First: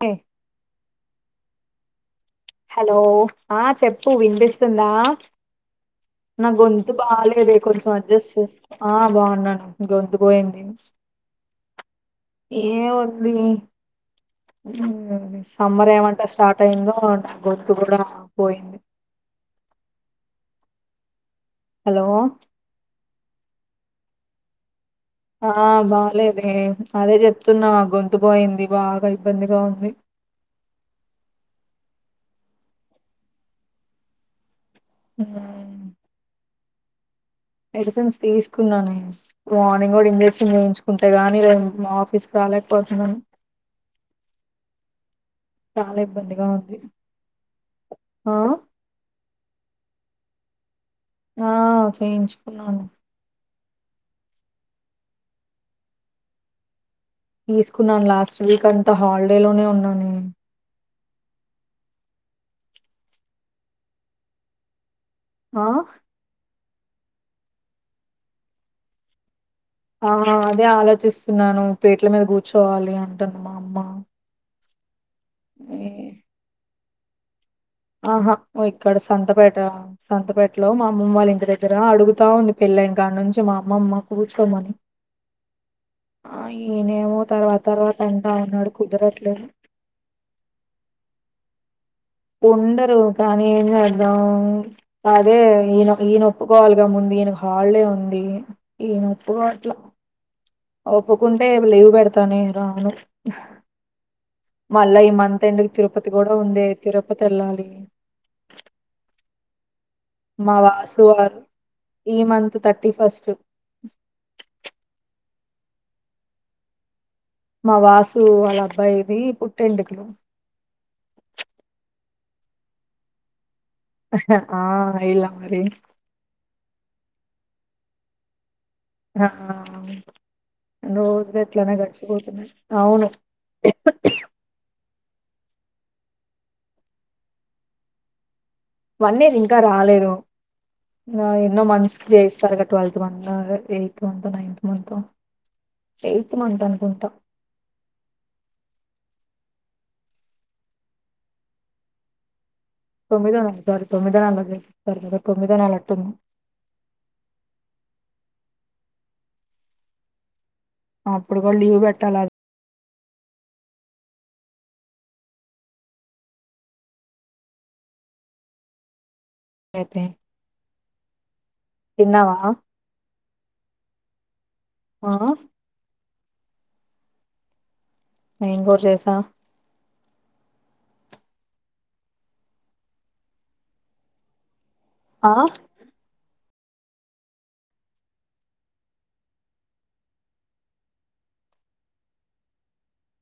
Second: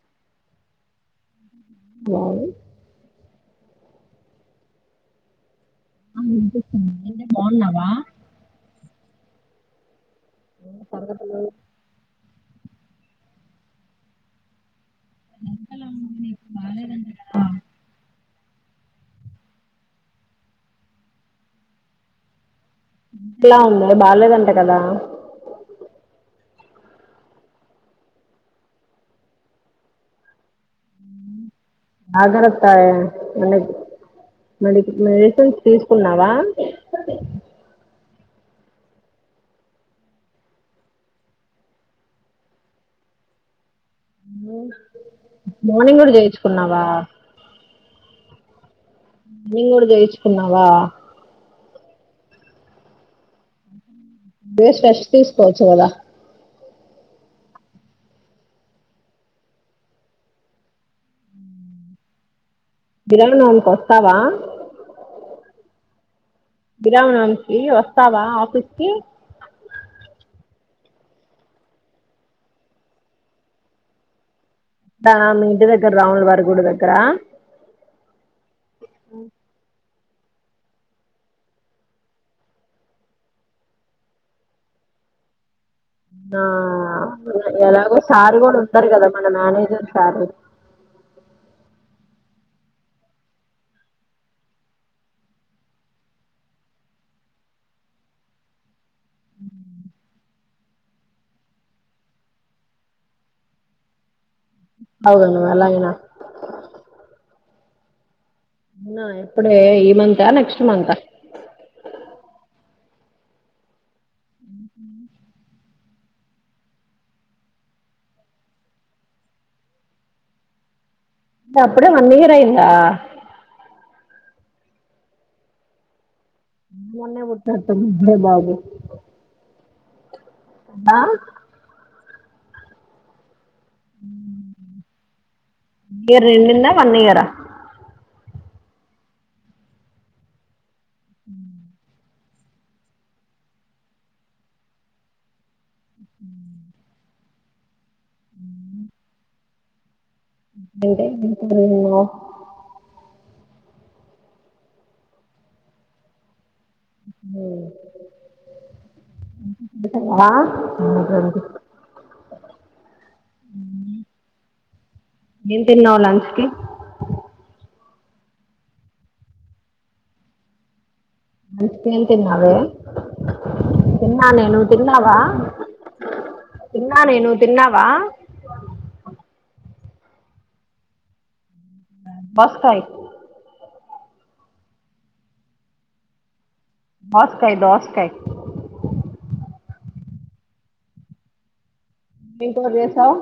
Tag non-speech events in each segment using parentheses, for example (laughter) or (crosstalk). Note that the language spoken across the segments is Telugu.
కే హలో ఆ చెప్పు వినిపిస్తుందా నా గొంతు బాలేదే కొంచెం అడ్జస్ట్ చేసు ఆ బాగున్నాను గొంతు మ్మ్ సంగతులు ఏమి ఏ వంది సమ్మర్ ఏమంటే స్టార్ట్ అయిందో అంటే గొంతు కూడా పోయింది హలో లా ఉందే బాగాలేదంట కదా ఆ బాలేదే అదే చెప్తున్నా గొంతు పోయింది బాగా ఇబ్బందిగా ఉంది అడర్ ఇస్తావొ మనకి మెడి మెడిసిన్స్ ఉమ్, తీసుకున్నావా మెడిసిన్స్ తీసుకున్నానే మార్నింగ్ కూడా ఇంజెక్షన్ చేయించుకుంటే గానీ మా ఆఫీస్ రాలేకపోతున్నాను చాలా మార్నింగ్ కూడా ఇబ్బందిగా ఉంది చేయించుకున్నావా ఆ ఇవినింగ్ కూడా జయించుకున్నావా ఆ చేయించుకున్నాను బ్రష్ ఫ్రెష్ తీసుకోవచ్చు కదా తీసుకున్నాను లాస్ట్ వీక్ అంతా హాలిడే లోనే ఉన్నా నే గురువారం నుంచి వస్తావా ఆ గరువారం నుంచి వస్తావా ఆఫీస్ కి ఆ అదే ఆలోచిస్తున్నాను పేట్ల మీద కూర్చోవాలి అంటుంది మా అమ్మ దా మీ ఇంటి దగ్గర రాముల వారి గుడి దగ్గర కరా ఆహాఓ ఇక్కడ సంతపేట సంతపేటలో మా అమ్మమ్మ వాళ్ళ ఇంటి దగ్గర అడుగుతా ఉంది పెళైన కాడ నుంచి మా అమ్మమ్మ కూర్చోమని ఆ ఈయనేమో తర్వాత తర్వాత ఎలాగో అంటా సార్ కూడా ఉన్నాడు ఉంటారు కదా మన కుదరట్లేదు. మేనేజర్ సారు ఉండరు కానీ ఏం చేద్దాం అదే ఈయనొ ఈయనొప్పుకోవాలిగా ముందు ఈయనకు హాలిడే ఉంది ఈయవొప్పుకో అట్లా ఒప్పుకుంటే లీవ్ పెడతానే రాను మళ్ళా ఈ అవుగా నువ్వు మంత్ ఎండ్ కి ఎలాగైనా తిరుపతి కూడా ఉందే తిరుపతి తెల్లారి అన్నా ఎప్పుడే ఇ మా వాసువారు ఈ మంత్ త టి ఫస్ట్ మా వాసు వాళ్ళ అబ్బాయిది పుట్టెంకులు అప్పుడే వన్ ఇయర్ అయిదా ఆఇలా మరి మొన్ననే పుట్టినట్టు ఉందే బాబు ఆ వన్ రోజులు ఇట్లానే గడిచి పోతున్నాయి అవును ఇయర్ యడింగ్ ఆ వన్ ఇయరా వన్ ఇయర్ ఇంకా రాలేదు నొ ఏన్నో మంత్స్ చేయిస్తారు గ ట్వెల్త్ మంత్ అదే ఎయిత్ మంతో నైన్త్ మంతో ఎయిత్ మంత్ అనుకుంటా అంటే (unintelligible) తొమ్మిద పంతొమ్మిద (unintelligible) తొమ్మిదోనాలు అంటన్న ఆ అప్పుడు కూడా లీవ్ పెట్టాల ఏం తిన్నావు లంచ్ కి అయితే అయితే ఏం తిన్నావా? తిన్నావే తిన్నా నేను ఆ! తిన్నావా తిన్నా నేను తిన్నావా ఏం కూర చేసావ్ బస్కయ్ ఆ దోసకాయ్ దోసకాయ్ ఏం కూర చేసావ్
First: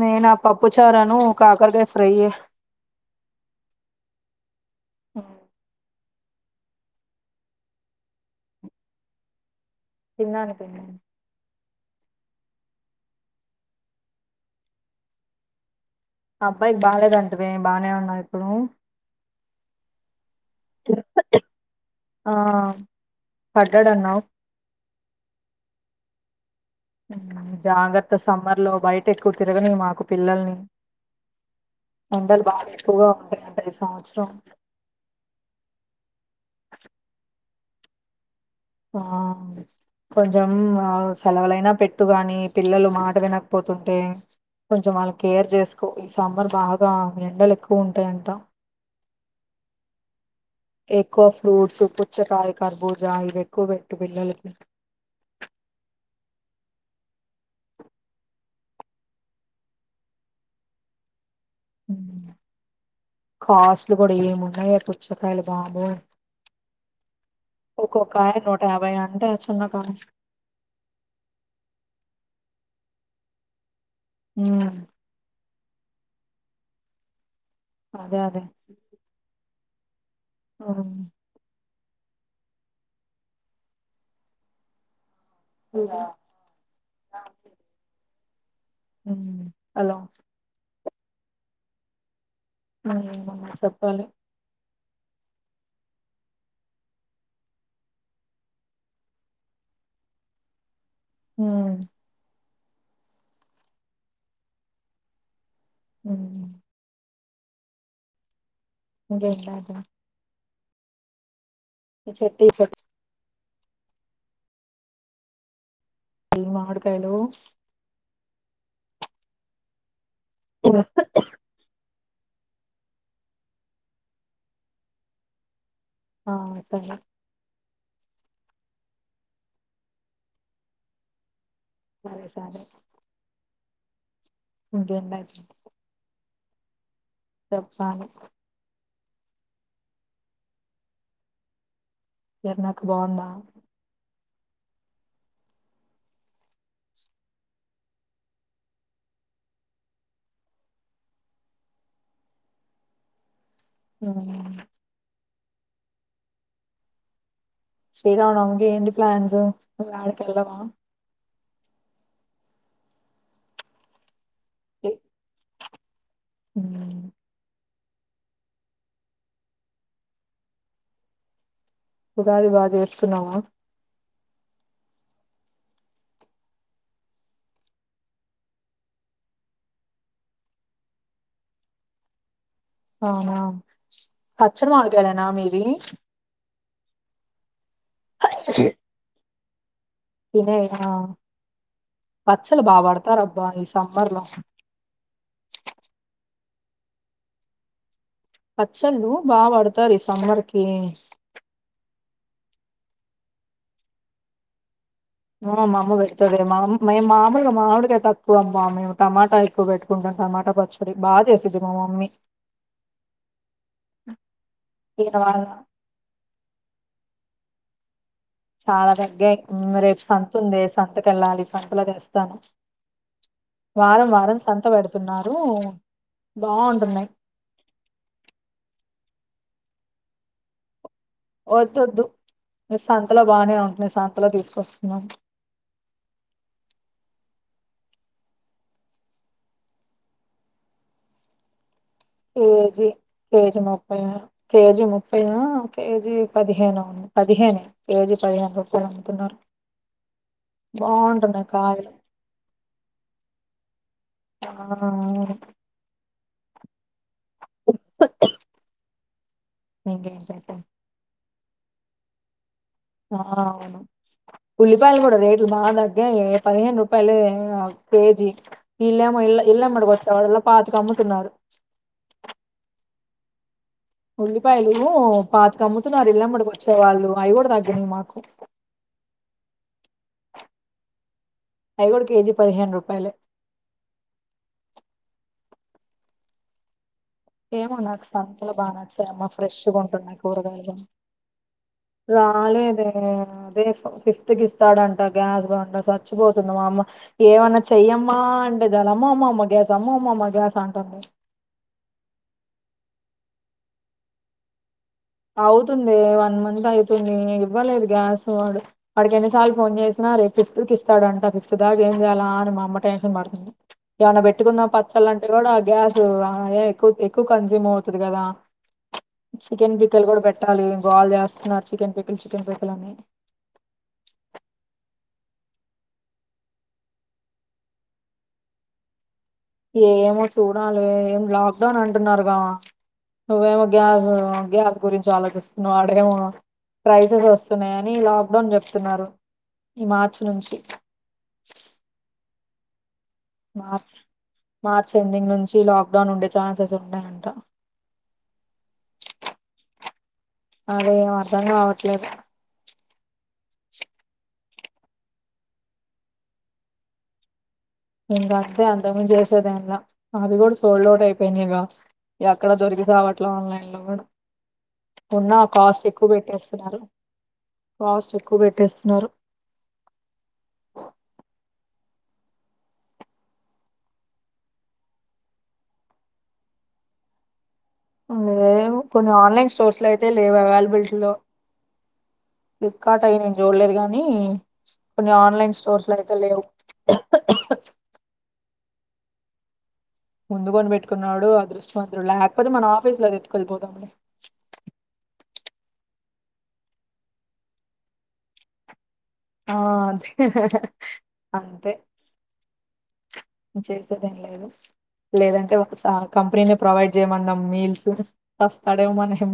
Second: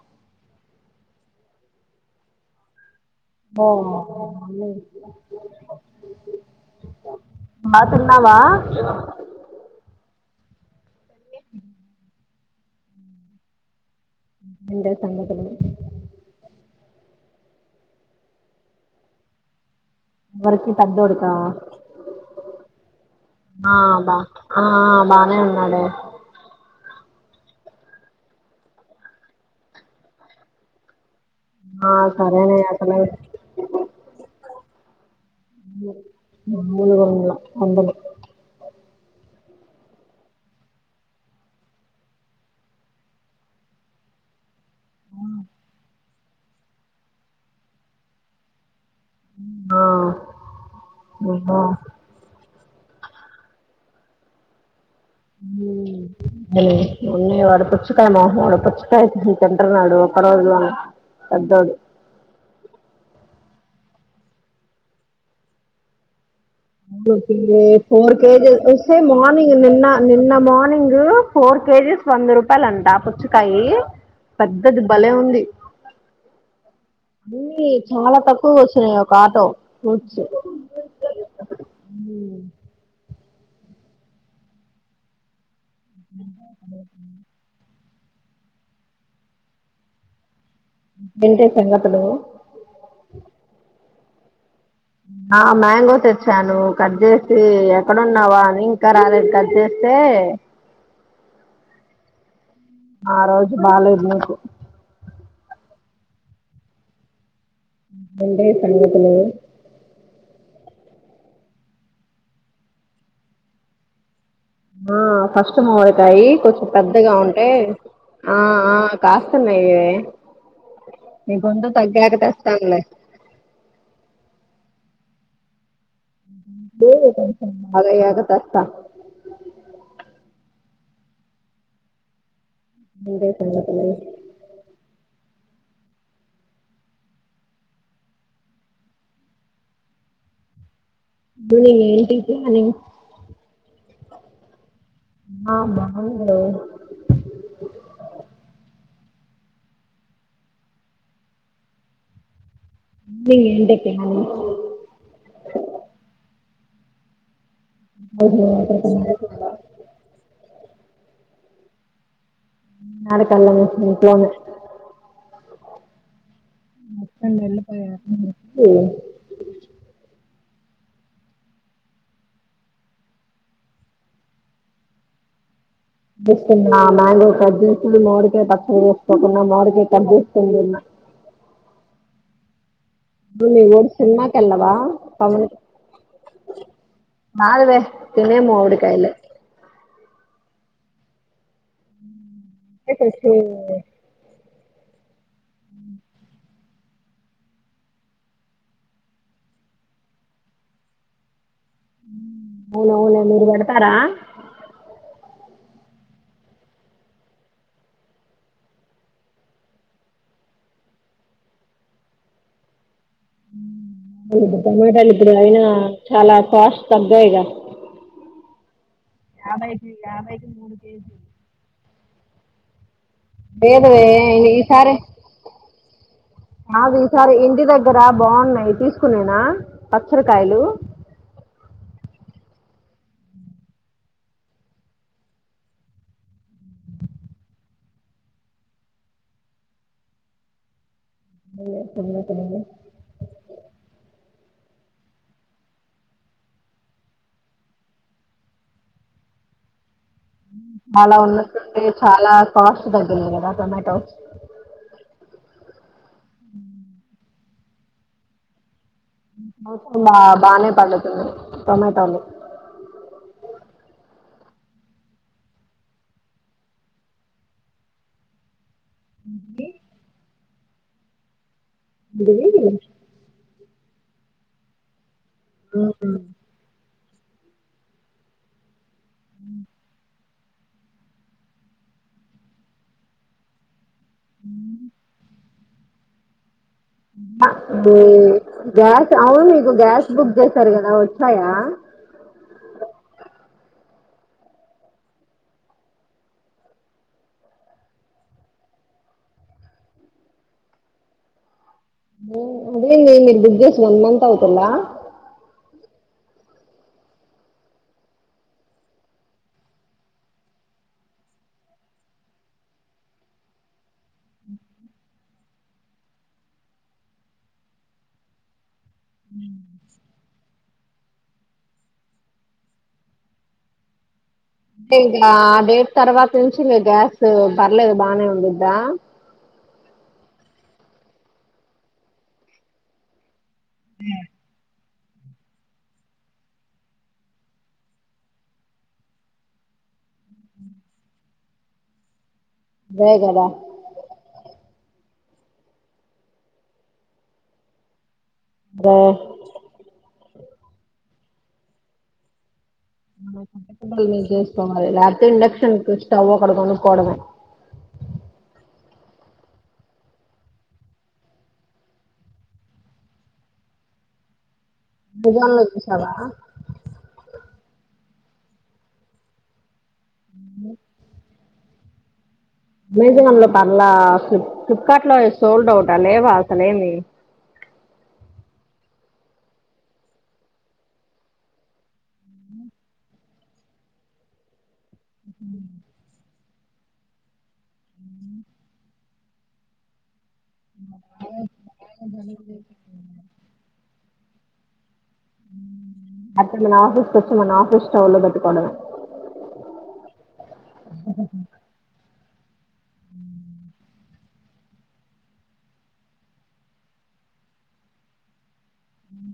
నేను ఆ పప్పు చరాను కాకరకాయ ఫ్రై యే ఓ బా తిన్నావా తిన్నాను లే ఎంటే సంగతులు అబ్బాయికి బాలేదంటివే బానే ఉందా ఇప్పుడు ఎవరికి పెద్దోడికా ఆ ఆ బా పడ్డాడన్నావు ఆ బానే ఉన్నాడే జాగ్రత్త సమ్మర్ లో బయట ఎక్కువ తిరగనీ మాకు పిల్లల్ని ఆ ఎండలు సరేనే బాగా అసలు ఎక్కువగా ఉంటాయట ఈ సంవత్సరం మూడు వందల వందలు ఆ కొంచెం సెలవులైనా పెట్టు కానీ పిల్లలు మాట వినకపోతుంటే కొంచెం వాళ్ళు కేర్ చేసుకో ఈ సమ్మర్ బాగా ఎండలు ఎక్కువ ఉంటాయంట ఆ ఎక్కువ ఫ్రూట్స్ పుచ్చకాయ్ కర్బూజా ఇవి ఎక్కువ పెట్టు పిల్లలకి అ ఉన్నయ్ వాడు పుచ్చుకాయ మొహం వోడు పుచ్చకాయ తింటున్నాడు ఒక్క రోజులోనే పెద్దోడు కాస్ట్లు కూడా ఏమున్నాయో పుచ్చకాయలు బాబోయ్ దు ఇ ఫోర్ ఒక్కొక్కాయ కేజెస్ నూట యాభై వస్తే అంటే మార్నింగ్ నిన్న చిన్నకాయ నిన్న మార్నింగు ఫోర్ కేజెస్ వంద రూపాయలు అంట పుచ్చ కయి ఉమ్ పెద్దది భలే ఉంది అన్నీ అదే చాలా తక్కువగా వచ్చినయి ఒక ఆటో ఫ్రూట్ అ హలో హ్మ్ అలా ఏంటే సంగతులు హలో చెప్పాలి ఆ మ్యాంగో తెచ్చాను్ కట్ చేసి ఎక్కడన్నావా అని ఇంకా రాలేట్ కట్ చేస్తే హ్మ్ ఆ రోజు బాాలేదు మీకు హ్మ్ అడి ఇంకేంటి సంగతులు అ చెప్తూ (unintelligible) ఆ ఫస్ట్ మావిడ కాయి ఈ కొంచెం పెద్దగా మామిడికాయలు ఉంటే ఆ ఆ కాస్తున్నయే నీ గొంతు తగ్గాక చేస్తానులే ఆ లేే సరే కొంచెం బాగు అయాక తెస్తా (inaudible) ఇడే (inaudible) ఇంకేం (inaudible) చెప్పాలి గుడిని కిరణక్క బావుందా ఆ బావుందే (unintelligible) ఉమ్ (unintelligible) ఈరోజు శ్రీరామనవమికి ఏంటి ఎక్కడికైనా ప్లాన్స్ వెళ్తున్నావా? పోని ఆడికి వెళ్దామా యాడికెళ్ళము ఇంట్లోనే ఎ మొత్తంగా వెళ్లిపోయారని చెప్పి ఉగాది బా చేసుకున్నావా చేస్తున్నా మ్యాంగో కట్ చేస్తు మామిడి కాయ పచ్చడి చేసుకుంటున్నా మామిడికాయ కట్ చేసుకొని తిన్న అవునా పచ్చడి సినిమాకెళ్ళవా? మామిడికాయలేనా మీవి నాలుగు తే తినే మావిడికాయలే తినేయా పచ్చలు బా పడతారు ఫస్ట్ అబ్బా ఈ సమ్మర్ లో పచ్చళ్ళు బా పడతారు ఈ సమ్మర్ కి హ్మ్ అవునవునె మీరు పడతారా మో మా అమ్మ పెడుతదే మాం మేము మాములుగా మామిడికాయ తక్కువ అబ్బ మేము టమాటా ఎక్కువ పెట్టుకుంటాం టమాటా పచ్చడి బా చేసిద్ది మా మమ్మీ ప్పుడు టమాటాలు దీని ఇప్పుడు వల్ల అయినా చాలా కాస్ట్ తగ్గాయిగా చాలా తగ్గాయి హ్మ్ రేపు సంతుందే సంతకెళ్ళాలి సంతలో తెస్ తాను లేదువే ఈసారి పెడుతున్నారు కాదు బాగుంటున్నాయి ఈసారి ఇంటి దగ్గర బావున్నాయి తీసుకునే నా పచ్చడికాయలు వొద్దొద్దు నేను సంతలో బానే ఉంటున్నాయి సంతలో తీసుకొస్తున్నాను (unintelligible) కేజీ (inaudible) కేజీ ముప్పై కేజీ ముప్పై ఓ కేజీ పదిహేనో పదిహేనే కేజీ పదిహేను రూపాయలు అమ్ముతున్నారు. చాలా బాగుంటున్నాయి ఉన్నట్టుండి కాయలు చాలా కాస్ట్ తగ్గింది కదా టొమాటోస్ ఆ అవును హూ (inaudible) ఇంకేంటంటే బానే పండుతున్నాయి టొమేటోలు ఆ అవును ఉల్లిపాయలు కూడా రేట్ లు బా తగ్గాయే పదిహేను రూపాయలు ఏమో కేజీ ఈళ్ళేమో ఇల్ ఇల్ళమ్మటకొచ్చే వాళ్ళు పాతిక అమ్ముతున్నారు (inaudible) ఉల్లిపాయలు పాతికమ్ముతున్నారు ఇల్లమ్మడికొచ్చేవాళ్ళు ఆయి గూడ తగ్గినయి మాకు అవి గూడ కేజీ పదిహేను రూపాయాలే ఏమో బే నాకు సంతలో బాగా గ్యాస్ నచ్చాయమ్మ అవును మీకు ఫ్రెష్గా గ్యాస్ ఉంటున్నాయి బుక్ చేశారు కూరగాయలు కదా వచ్చాయా రాలేదే అదే ఫిఫ్త్ కి ఇస్తాడంట గ్యాస్ బండ చచ్చిపోతుంది మా అమ్మ ఏమన్నా చెయ్యమ్మా అంటే చాల అమ్మా అమ్మా అమ్మ గ్యాస్ అమ్మ అమ్మ అమ్మ గ్యాస్ అంటుంది (inaudible) నే మీరు బుక్ చేేసి వన్ మంత్ అవుతుల్లా ఐతుంది ఇవ్వలేదు గ్యాస్ వాడు వాడికి ఎన్నిసార్లు ఫోన్ చేసినా రేపు ఫిఫ్త్ కిస్తాడంట ఫిఫ్త్ దాకా ఏం చేయాలా అని మా అమ్మ టెన్షన్ పడుతుంది ఏమన్నా పెట్టుకుందాం పచ్చళ్ళు అంటే కూడా గ్యాస్ అ ఎక్కు ఎక్కువ కన్సూమ్ అవుతది కదా చికెన్ పి కెలు కూడా పెట్టాలి గోల చేస్తున్నారు చికెన్ పికుల్ చికెన్ పికుల్ అని తే ఇగ ఆ డేట్ తర్వాత నుంచి మీ గ్యాస్ పర్లేదు బానే ఉండిద్దా ఏమో చూడాలే ఏం లాక్డౌన్ అంటున్నారుగా నువ్వేమో గ్యాసు గ్యాసు గురించి ఆలోచిస్తున్నా వాడేమో ప్రైజెస్ వస్తున్నాయని లాక్డౌన్ చెప్తున్నారు ఈ మార్చి నుంచి దే గదా మార్ మార్చ్ ఎండింగ్ నుంచి లాక్డౌన్ ఉండే ఛాన్సెస్ ఉన్నాయంట. రే అదేం అర్ధం గావట్లేదు (unintelligible) చేసుకోవాలి లేకపోతే ఇండక్షన్ స్టవ్ ఒకటి కొనుక్కోవడమే ఇంగ అంతే అంతమించి చేసేదాంలా అదిగూడా సోల్డ్ అవుట్ అయిపోయినాయిగా ఎక్కడా దొరికి సావట్ల ఆన్లైన్ లో గూడా ఉన్నా అమెజాన్ లో కాస్ట్ ఎక్కువ చూసావా బెట్టేస్తున్నారు కాస్ట్ ఎక్ క్కు బెట్టేస్తున్నారు అమెజాన్ లో పర్లా ప్లిప్ ఫ్లిప్కార్ట్ లో సోల్డ్ అవుటా లేవా అసలేమి లేవు కొన్ని ఆన్లైన్ స్టోర్స్లో అయితే లేవు అవైలబులిటీలో ఫ్లిప్కార్ట్ అయి నేను జూళ్ళేదు గానీ కొన్ని ఆన్లైన్ స్టోర్స్లు అయితే లేవు ముందు కొనిబెట్టుకున్నోడు అదృష్టవంతుడు లేకపోతే మన ఆఫీస్లో ఎత్తుకొది పోదాంలే అప్పుడు మన ఆఫీస్కొచ్చి మన ఆఫీస్ స్టవ్ లో పెట్టుకోవడమే ఆ అదే అంతే చేసేదేం లేదు లేదంటే ఒక స కంపెనీని ప్రొవైడ్ చేయమందాం మీల్సు సస్తాడేమో మన ఎం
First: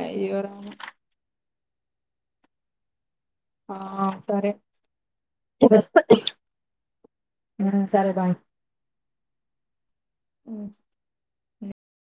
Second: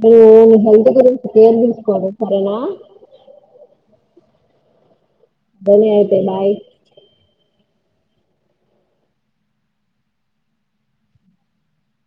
డే నీ హెల్త్ గురించి కేర్ దీస్ దనా ఆ సరే దని అయితే బాయ సరే బాయ్ అఓ